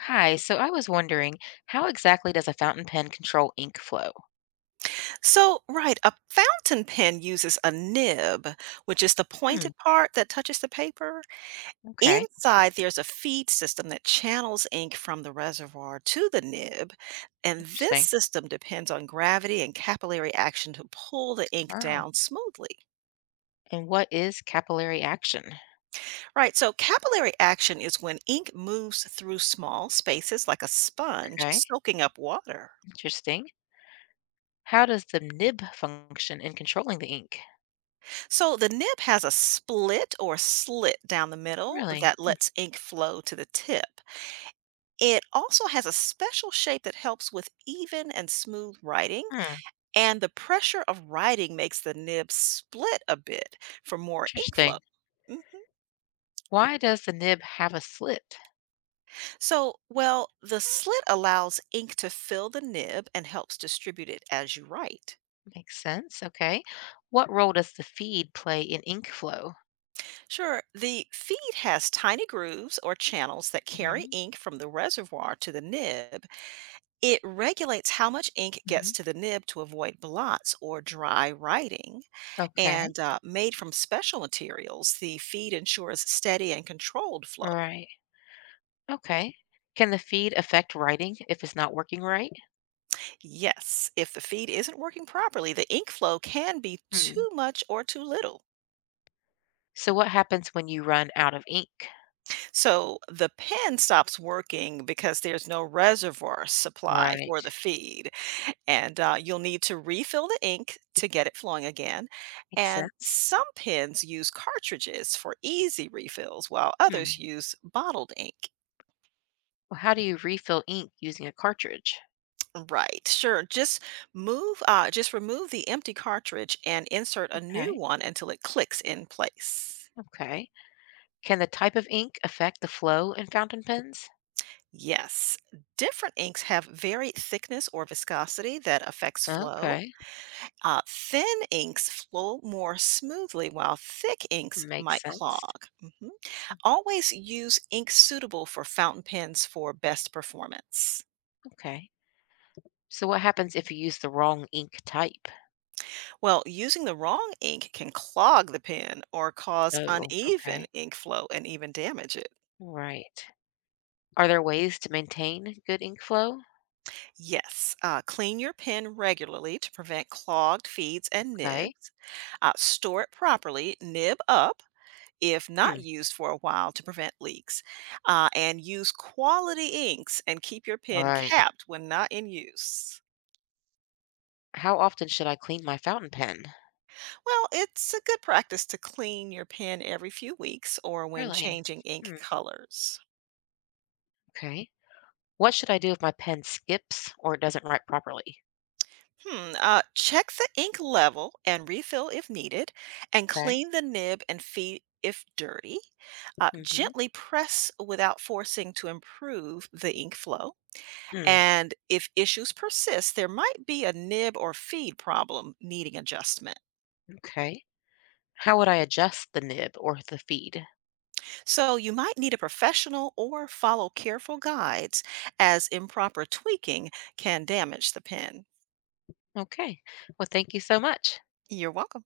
Hi, so I was wondering, how exactly does a fountain pen control ink flow? So, right, a fountain pen uses a nib, which is the Hmm, pointed part that touches the paper. okay, Inside, there's a feed system that channels ink from the reservoir to the nib. And this interesting. system depends on gravity and capillary action to pull the ink Wow. down smoothly. And what is capillary action? Right, so capillary action is when ink moves through small spaces like a sponge Okay, soaking up water. interesting. How does the nib function in controlling the ink? So the nib has a split or slit down the middle Really? that lets ink flow to the tip. It also has a special shape that helps with even and smooth writing, Hmm, and the pressure of writing makes the nib split a bit for more ink flow. interesting. Mhm. Why does the nib have a slit? The slit allows ink to fill the nib and helps distribute it as you write. Makes sense. Okay. What role does the feed play in ink flow? Sure, the feed has tiny grooves or channels that carry Hmm. ink from the reservoir to the nib. It regulates how much ink Hmm. gets to the nib to avoid blots or dry writing. Okay, And made from special materials, the feed ensures steady and controlled flow. right. Okay. Can the feed affect writing if it's not working right? Yes, if the feed isn't working properly, the ink flow can be Hmm. too much or too little. So what happens when you run out of ink? So the pen stops working because there's no reservoir supply for Right. the feed, and you'll need to refill the ink to get it flowing again. Makes And sense. some pens use cartridges for easy refills, while Hmm. others use bottled ink. Well, how do you refill ink using a cartridge? Right, sure. Just remove the empty cartridge and insert a new Okay. one until it clicks in place. Okay. Can the type of ink affect the flow in fountain pens? Yes, different inks have varied thickness or viscosity that affects flow. Okay. Thin inks flow more smoothly, while thick inks Makes might sense. clog. Mhm. Always use ink suitable for fountain pens for best performance. Okay. So what happens if you use the wrong ink type? Well, using the wrong ink can clog the pen or cause Oh, uneven okay. ink flow and even damage it. Right. Are there ways to maintain good ink flow? Yes. Clean your pen regularly to prevent clogged feeds and Okay. nibs. Store it properly, nib up if not Hmm. used for a while to prevent leaks. And use quality inks and keep your pen Right. capped when not in use. How often should I clean my fountain pen? Well, it's a good practice to clean your pen every few weeks or when Really? changing ink Hmm. colors. Okay. What should I do if my pen skips or doesn't write properly? Hmm. Check the ink level and refill if needed, and Okay. clean the nib and feed if dirty. Hmm. Gently press without forcing to improve the ink flow. Mm, And if issues persist, there might be a nib or feed problem needing adjustment. okay. How would I adjust the nib or the feed? So you might need a professional or follow careful guides, as improper tweaking can damage the pen. Okay. Well, thank you so much. You're welcome.